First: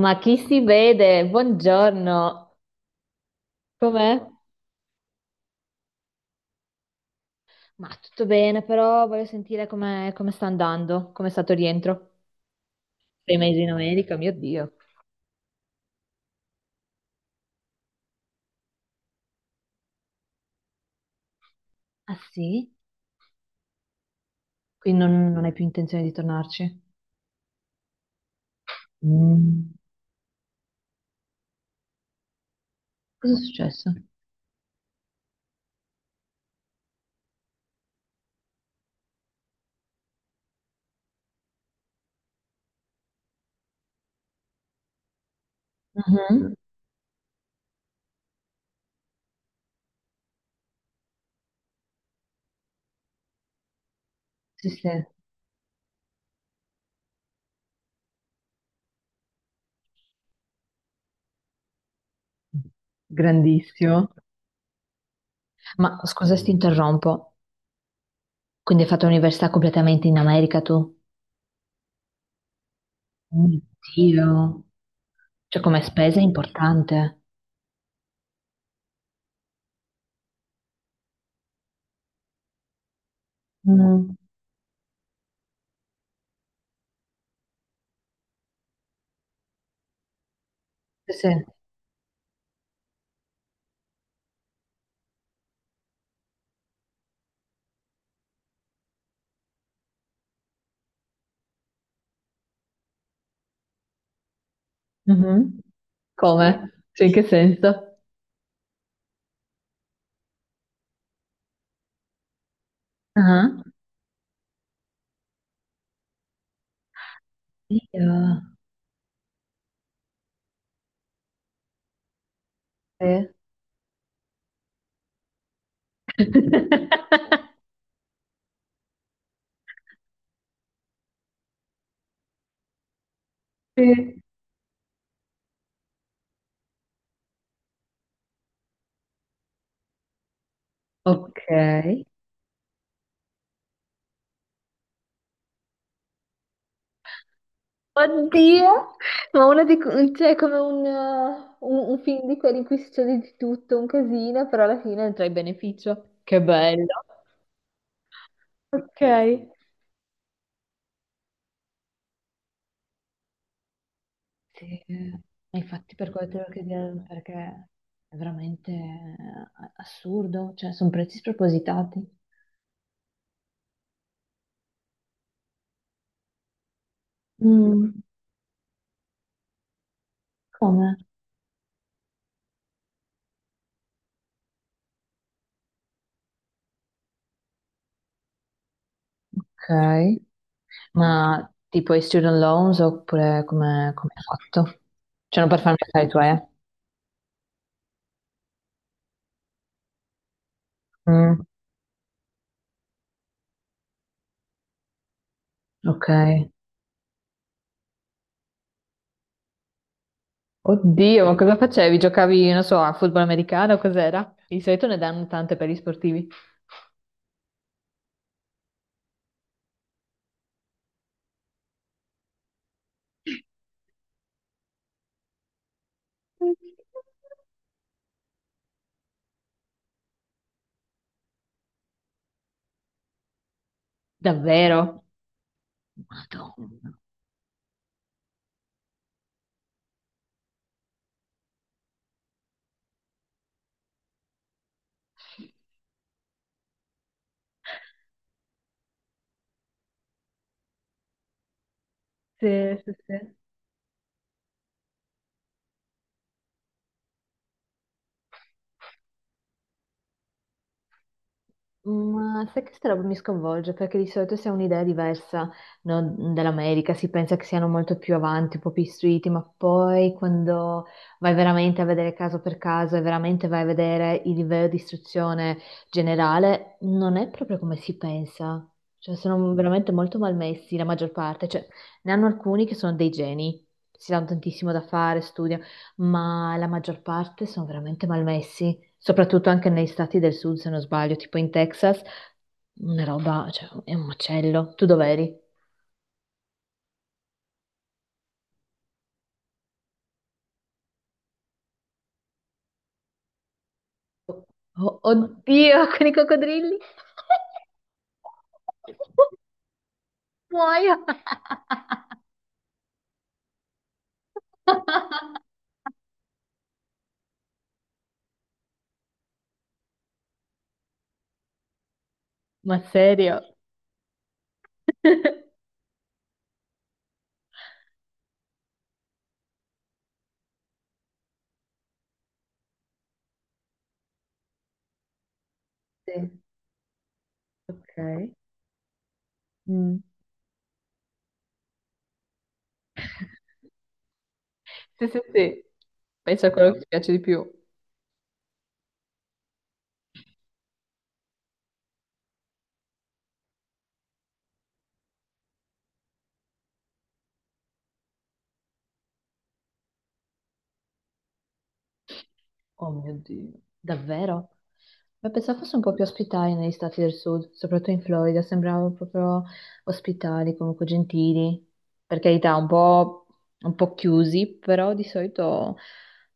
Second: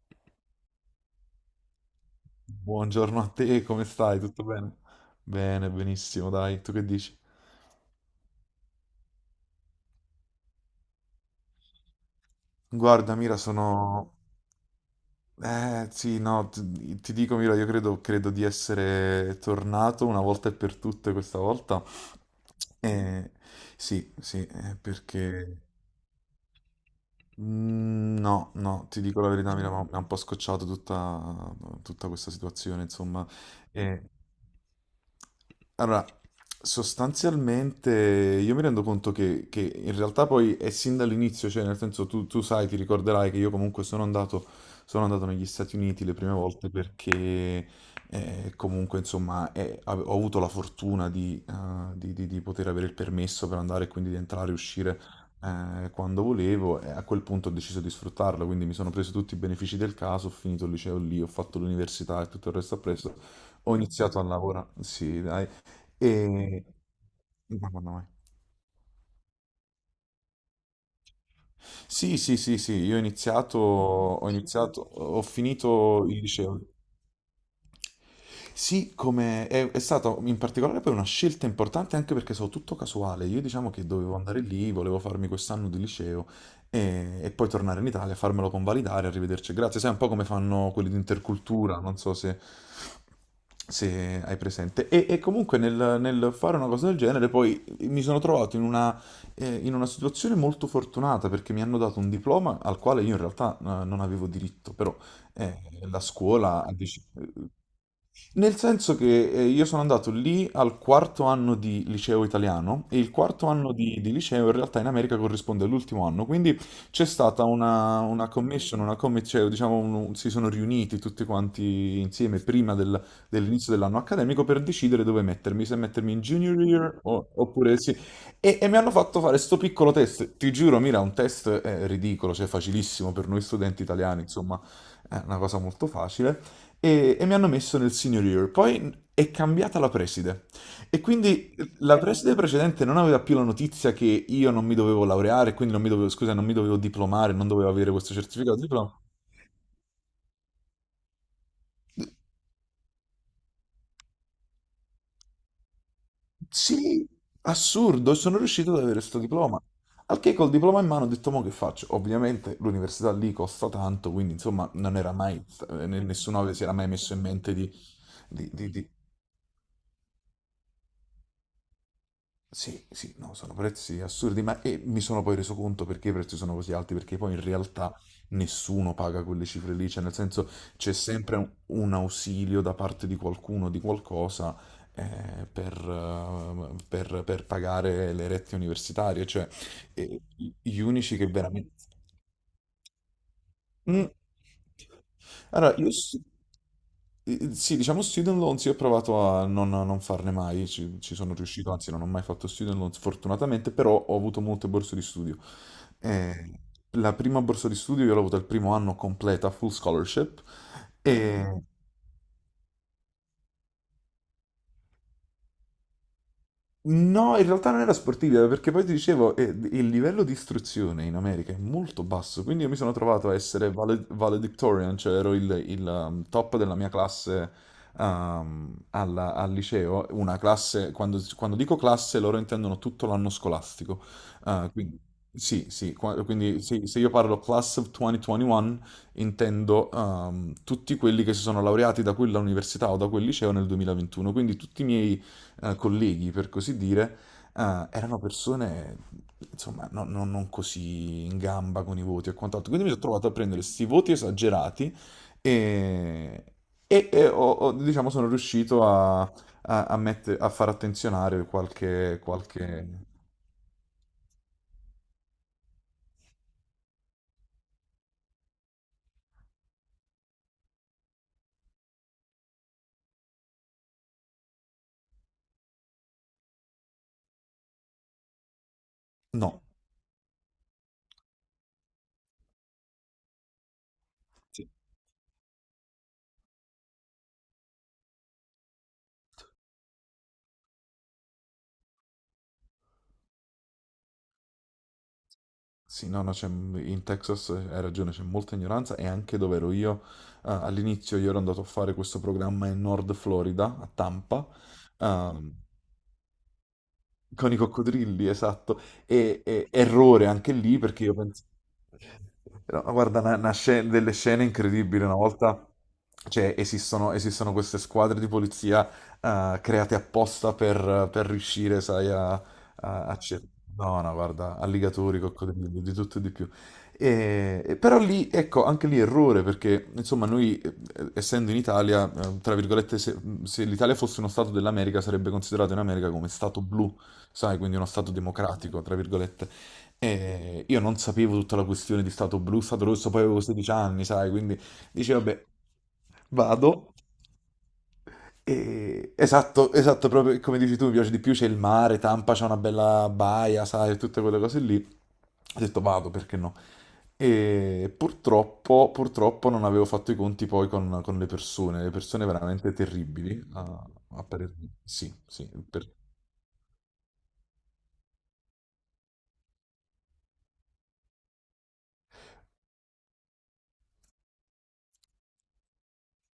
Ma chi si vede? Buongiorno, Buongiorno a te, come com'è? stai? Tutto bene? Bene, benissimo, dai, tu che dici? Ma tutto bene, però voglio sentire come come sta andando, come è stato il rientro. Guarda, Sei Mira, mesi in sono. America, mio Dio. Sì, no, ti dico, Mira, io credo, credo di essere tornato una volta e per tutte questa volta. Ah sì? Eh, sì, sì, Quindi non hai perché. più intenzione di tornarci? Mm, no, no, ti dico la verità, mi ha Mm. mi ha un po' scocciato tutta questa situazione, insomma. Cosa è successo? E- Allora, sostanzialmente io mi rendo conto che in realtà poi è sin dall'inizio, cioè nel senso tu sai, ti ricorderai che io comunque sono andato negli Stati Uniti le prime Mhm. volte perché comunque insomma ho avuto la fortuna di, di poter avere il permesso per andare e quindi di entrare e Sì, uscire sì. Quando volevo, e a quel punto ho deciso di sfruttarlo, quindi mi sono preso tutti i benefici del caso, ho finito il liceo lì, ho fatto l'università e tutto il resto appresso, ho Grandissimo. iniziato a lavorare, sì, dai, Ma scusa se ti e... interrompo, Madonna, mai. quindi hai fatto l'università completamente in America tu? Sì, sì, sì, sì, io ho Oh iniziato, mio ho Dio. iniziato, ho Cioè come finito il spesa è liceo. importante. Sì, come è stata in particolare poi una scelta importante, anche perché so tutto casuale. Io diciamo che Mm. dovevo andare lì, volevo farmi quest'anno di liceo e poi tornare in Italia, farmelo convalidare, arrivederci e grazie. Sai un po' come fanno quelli di Sì, sì. intercultura, non so se hai presente. E comunque nel fare una cosa del genere poi mi sono trovato in una situazione molto fortunata, perché mi hanno dato un diploma al quale io in realtà non avevo diritto, però eh, Mhm. la scuola ha Come? Cioè, deciso. in che senso? Nel senso che io sono andato lì al quarto anno di liceo italiano e il quarto Ah, anno di liceo in realtà in America corrisponde all'ultimo anno, quindi c'è stata una, io. Cioè, diciamo, si sono riuniti tutti quanti insieme prima Sì. dell'inizio dell'anno accademico per decidere dove mettermi, se mettermi in junior year oppure sì. E mi hanno fatto fare sto piccolo test, ti giuro, Mira, un test ridicolo, cioè facilissimo per noi studenti Sì. italiani, insomma, è una cosa molto facile. E mi hanno messo nel senior year. Poi è cambiata la preside, e Ok. quindi la preside precedente non aveva più la notizia che io non mi dovevo laureare, quindi non mi dovevo, scusa, non mi dovevo diplomare, non dovevo avere questo certificato di Oddio, diploma. ma una di, cioè, è come un film di quelli in cui succede di tutto, un casino, però alla fine ne trai beneficio. Che bello. Sì, assurdo, sono riuscito ad avere Ok. questo diploma. Al che col diploma in mano ho detto, ma che faccio? Ovviamente l'università lì costa tanto, quindi insomma Sì, non era mai, ma infatti per quello te nessuno lo si era mai chiedevo, messo in mente perché di, è di, veramente di- di- assurdo, cioè sono prezzi spropositati. Sì, sì, no, sono prezzi assurdi, ma e mi sono poi reso conto perché i prezzi sono così alti, perché poi in realtà Mm. nessuno paga quelle cifre lì, cioè nel senso c'è Come? sempre un ausilio da parte di qualcuno, di qualcosa, per pagare le rette universitarie, cioè Ok, eh, gli ma unici che veramente. tipo i student loans oppure come Mm. come hai fatto? Cioè, non per Allora, farmi pensare i tuoi, eh? Sì, diciamo student loans, io ho provato a non farne mai, ci sono Mm, riuscito, anzi non ho mai fatto student loans fortunatamente, però ho avuto molte borse di studio. ok. Eh, la prima borsa di studio io l'ho avuta il primo anno completa, full scholarship. Mm. Oddio, ma cosa facevi? Giocavi, non so, a football americano? Cos'era? Di solito ne danno tante per gli sportivi. No, in realtà non era sportiva, perché poi ti dicevo, il livello di istruzione in America è molto basso, quindi io mi sono trovato a essere valedictorian, cioè ero il top della mia classe al liceo, una classe, quando, quando dico classe loro intendono tutto l'anno scolastico. Quindi Davvero? sì, sì, quindi sì, Madonna. se io parlo class of 2021 intendo tutti quelli che si sono laureati da quella università o da quel liceo nel 2021, quindi tutti i miei colleghi, per così dire, erano persone, insomma, non così in gamba con i voti e quant'altro. Sì, Quindi mi sì, sono trovato a sì. prendere questi voti esagerati e, e diciamo, sono riuscito a a far attenzionare qualche, Ma sai che questa qualche. roba mi sconvolge perché di solito si ha un'idea diversa, no, dell'America, si pensa che siano molto più avanti, un po' più istruiti, ma poi quando vai veramente a vedere caso per caso e veramente vai a vedere il livello di istruzione generale, non è proprio come si pensa. Cioè, sono No. veramente molto malmessi la maggior parte, cioè ne hanno alcuni che sono dei geni, si danno Sì, tantissimo da fare, studiano, ma la maggior parte sono veramente malmessi soprattutto anche negli stati del sud, se non sbaglio, tipo in Texas, una roba, cioè, è un macello. Tu dov'eri? sì, no, no, in Texas hai ragione, c'è molta ignoranza. E anche dove ero io, all'inizio io ero andato a fare questo programma in Nord Florida, a Tampa. Oh, ehm, oddio, con i coccodrilli? Con i coccodrilli, esatto. Errore anche lì, Muoio! perché io penso. No, guarda, delle scene incredibili. Una volta, cioè, esistono, esistono queste squadre di polizia create apposta per riuscire, sai. Ma serio? No, no, guarda, alligatori, coccodrilli, di tutto e di più. E però lì, ecco, anche lì errore, perché insomma noi, essendo in Italia, tra virgolette, se l'Italia fosse uno stato dell'America, sarebbe considerato in America come Sì, stato blu, sai, quindi uno Stato ok. democratico, tra virgolette. Mm. E io non sapevo tutta la questione di Stato blu, Stato rosso, poi avevo 16 anni, sai, quindi Sì, sì, dicevo, vabbè, sì. Penso a quello che ti vado. piace di più. Esatto, esatto, proprio come dici tu, mi piace di più, c'è il mare, Tampa c'è una bella baia, sai, tutte quelle cose lì. Ho detto vado, perché no? E purtroppo, purtroppo non avevo fatto i conti poi con le persone veramente Oh mio terribili, Dio, a davvero? parer mio. Sì, Ma sì, pensavo fosse un per- po' più ospitali negli stati del sud, soprattutto in Florida, sembravano proprio ospitali, comunque gentili, per carità, un po' chiusi, però di solito,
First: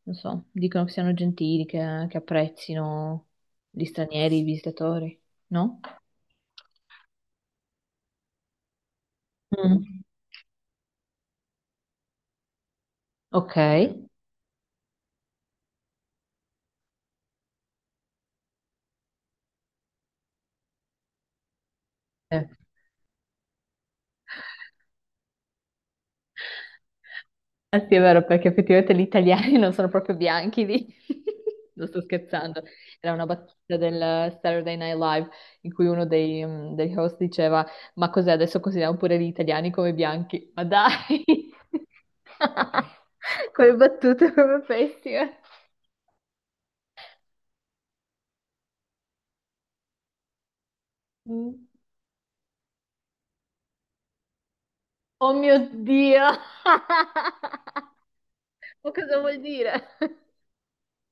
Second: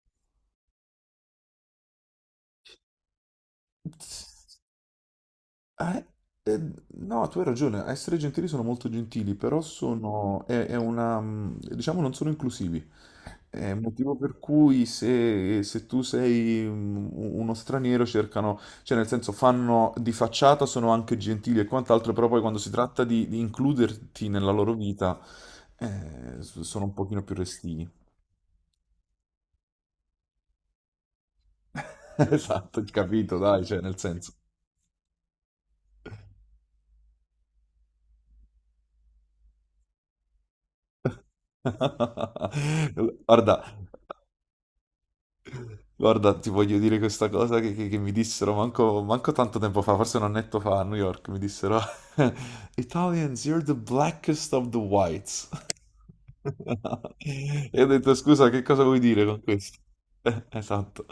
non so, dicono che siano gentili, che apprezzino gli stranieri, i visitatori, no? Ah, eh, no, tu hai ragione, a essere gentili sono molto gentili, però Mm. è una, diciamo, non sono inclusivi. Ok. È il motivo per cui se tu sei uno straniero cercano, cioè nel senso fanno di facciata, sono anche gentili e quant'altro, però poi Eh. quando si tratta di includerti nella loro vita, sono un pochino più Eh restii. sì, è vero, perché effettivamente gli italiani non sono proprio bianchi lì. Non sto scherzando. Esatto, Era una capito, dai, battuta cioè del nel senso. Saturday Night Live in cui uno dei, mm, degli host diceva: Ma cos'è adesso consideriamo pure gli italiani come bianchi? Ma dai! Guarda. Quelle battute proprio pessime. Guarda, ti voglio dire questa cosa che mi dissero manco, manco tanto tempo fa, forse un annetto fa a New York, mi Mm. dissero Italians, you're the blackest of the Oh whites. mio Dio! E ho detto, scusa, che cosa Ma vuoi cosa dire vuol con questo? dire? Esatto.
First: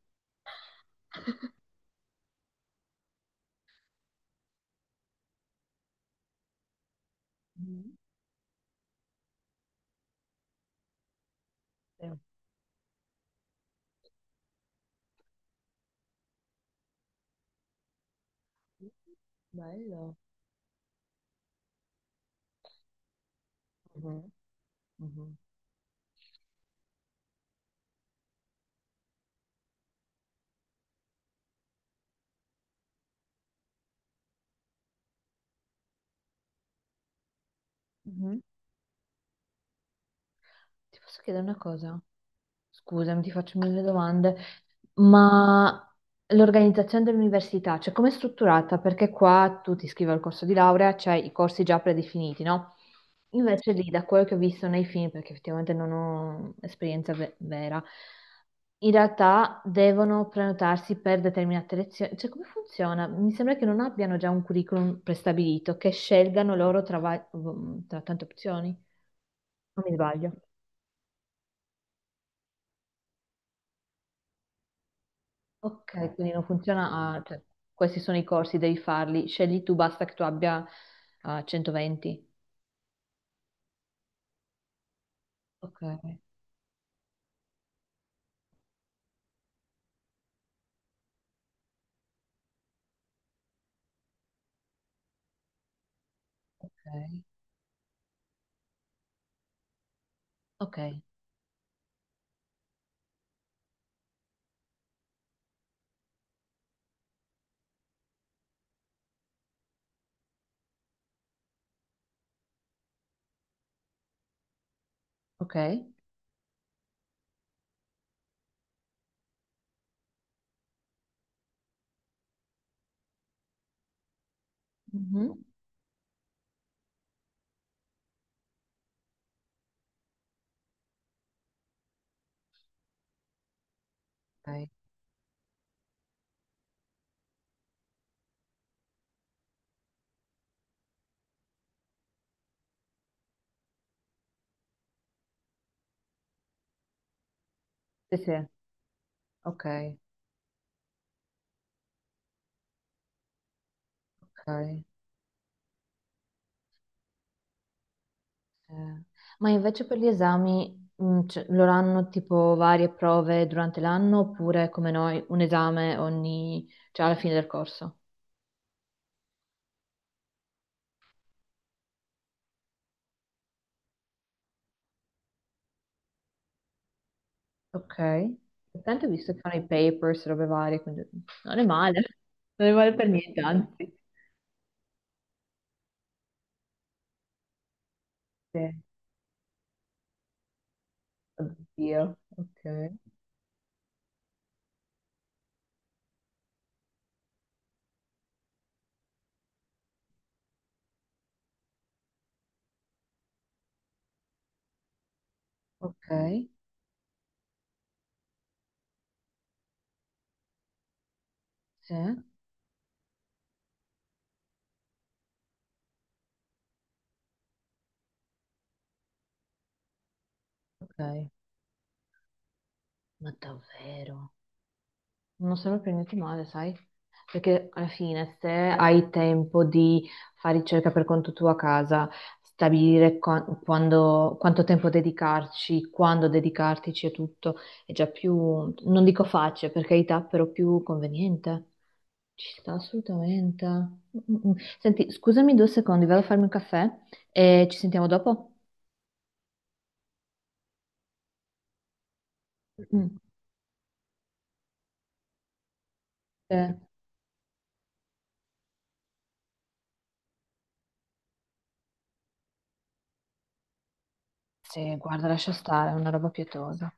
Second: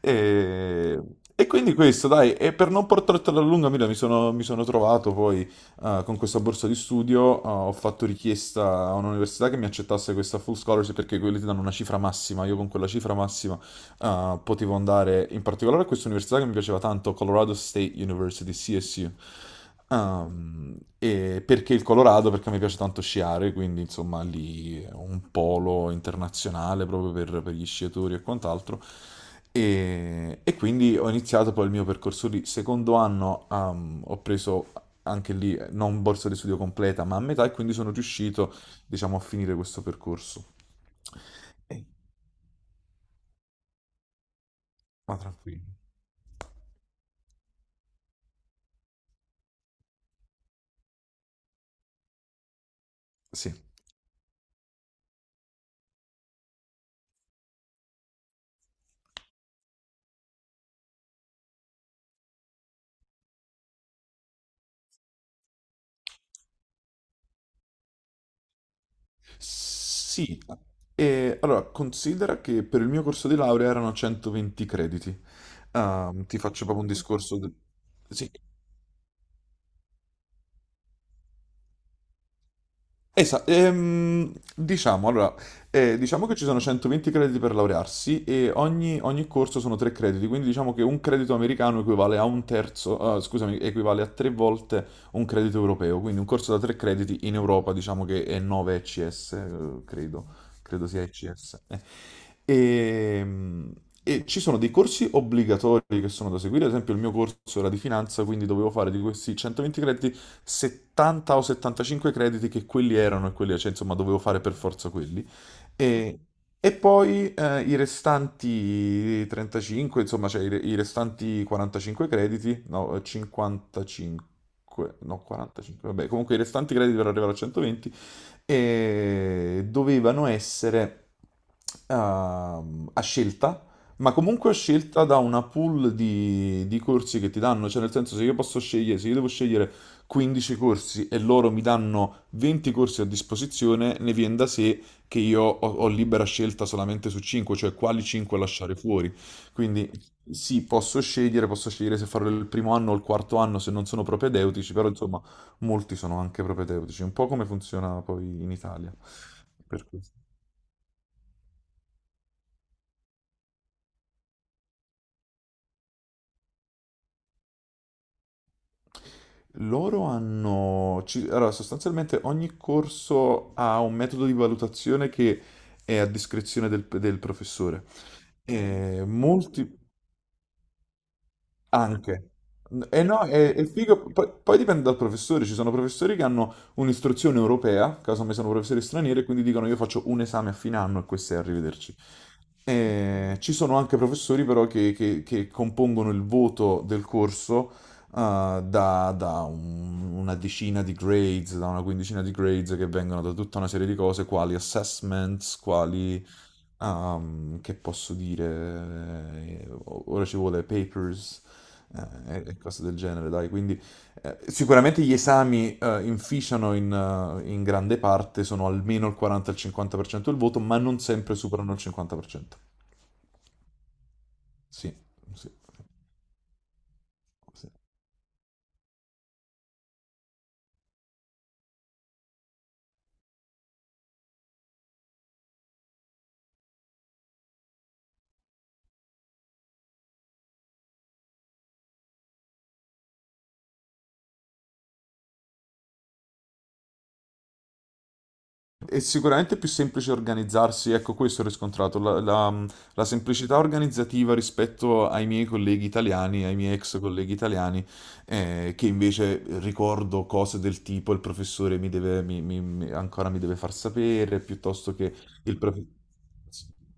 E, e quindi questo, dai, e per non portartela a lunga, Mira, mi sono trovato poi con questa borsa di studio, ho Mm. fatto richiesta a un'università che mi accettasse questa full scholarship, perché quelli ti danno una cifra Eh, massima, io con quella cifra massima potevo andare in particolare a questa università che mi piaceva tanto, Colorado State University, CSU. bello. E perché il Colorado? Perché mi piace tanto sciare, quindi insomma Mhm, lì è un mhm, polo internazionale proprio per gli sciatori e quant'altro. E quindi ho iniziato poi il mio percorso lì. Secondo anno ho preso anche lì non borsa di studio completa, ma a metà, e quindi sono mhm. riuscito, diciamo, a finire questo percorso. Ti posso chiedere una Ehi. cosa? Scusami, ti faccio mille domande, Ma tranquillo. ma l'organizzazione dell'università, cioè com'è strutturata? Perché qua tu ti iscrivi al corso di laurea, c'hai i corsi già predefiniti, no? Sì. Invece lì, da quello che ho visto nei film, perché effettivamente non ho esperienza vera, in realtà devono prenotarsi per determinate lezioni. Cioè, come funziona? Mi sembra che non abbiano già un curriculum prestabilito, che scelgano loro tra tra tante opzioni. Non mi sbaglio. Sì, e allora considera che per il mio corso di laurea erano 120 crediti. Ok, quindi Ti non faccio proprio un funziona, ah, discorso. cioè, questi sono i Sì, corsi, devi farli, scegli tu, basta che tu abbia ah, 120. esatto. Diciamo, allora, Ok, diciamo che ci sono 120 crediti per laurearsi, e ogni corso sono 3 crediti, quindi diciamo che un credito americano equivale a un terzo, scusami, equivale a 3 volte un credito europeo, quindi un corso da 3 ok, crediti in Europa diciamo che è 9 ECS, credo. ok, Credo sia ICS. E, e ci sono dei corsi obbligatori che sono da seguire, ad esempio il mio corso era di finanza, quindi dovevo fare di questi 120 crediti 70 o 75 crediti, che quelli erano, e quelli, cioè insomma dovevo fare per forza quelli. ok. E, e poi i restanti 35, insomma, cioè i restanti 45 crediti, no, 55, no, Mhm. 45, vabbè, comunque i restanti crediti per arrivare a 120 e dovevano essere a scelta, ma comunque a Ok. scelta da una pool di corsi che ti danno, cioè nel senso se io posso scegliere, se io devo scegliere 15 corsi e loro mi danno 20 corsi a disposizione, ne viene da sé che io ho libera scelta solamente su 5, cioè quali Sì, 5 sì, lasciare fuori. Quindi ok, sì, posso scegliere se farlo il primo anno o il quarto anno se non sono propedeutici, ok. però insomma. Molti sono anche propedeutici, un po' come funziona poi in Italia. Eh, ma invece Per per cui- gli esami, mm, cioè, loro hanno tipo varie prove durante l'anno oppure come noi un esame ogni, cioè alla fine del corso? Allora, sostanzialmente ogni corso ha un metodo di valutazione che è a discrezione del professore. Ok. E Tanto ho visto che fanno i molti... papers, robe varie, quindi non è male, Anche. non è male E per no, niente, è anzi. figo, poi, poi dipende dal professore, ci sono professori che hanno un'istruzione europea, caso me sono Sì. professori stranieri, e quindi dicono io faccio un esame a fine anno e questo è arrivederci. Oddio, ok, E ci sono anche professori però che compongono il voto del corso da una decina di grades, da una quindicina di grades che vengono da tutta una serie di cose, quali assessments, ok, quali. Ah, che posso dire? Ora ci vuole papers sì, e cose del genere, dai. Quindi sicuramente gli esami inficiano in grande parte, sono almeno il 40-50% del voto, ma non ok, sempre superano il 50%. ma davvero, Sì, sì, non sembra per niente male, sai? Perché sì. alla fine, se hai tempo di fare ricerca per conto tuo a casa, stabilire quanto tempo dedicarci, quando dedicartici e tutto, è già più, non dico facile, per carità, però più conveniente. Ci sta assolutamente. Mm, mm, mm. Senti, scusami due secondi, vado a farmi un caffè e ci sentiamo dopo? È sicuramente più semplice organizzarsi, ecco questo ho riscontrato, la Mm. semplicità organizzativa rispetto ai miei colleghi italiani, ai miei Eh, ex colleghi italiani, che invece ricordo cose del tipo il professore mi deve, mi- mi- mi- ancora mi deve far sapere, piuttosto sì, che guarda, lascia il stare, è professore. una roba Sì, pietosa.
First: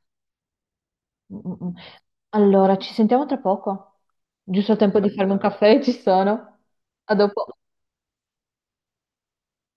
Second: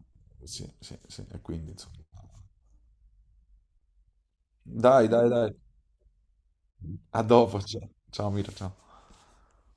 sì, sì, sì, Mm, e mm, quindi mm. insomma. Allora, ci sentiamo tra poco. Giusto il tempo Va Dai, di dai, farmi un bene. dai. Caffè, ci sono. A A dopo. dopo, ciao, ciao Mira, ciao.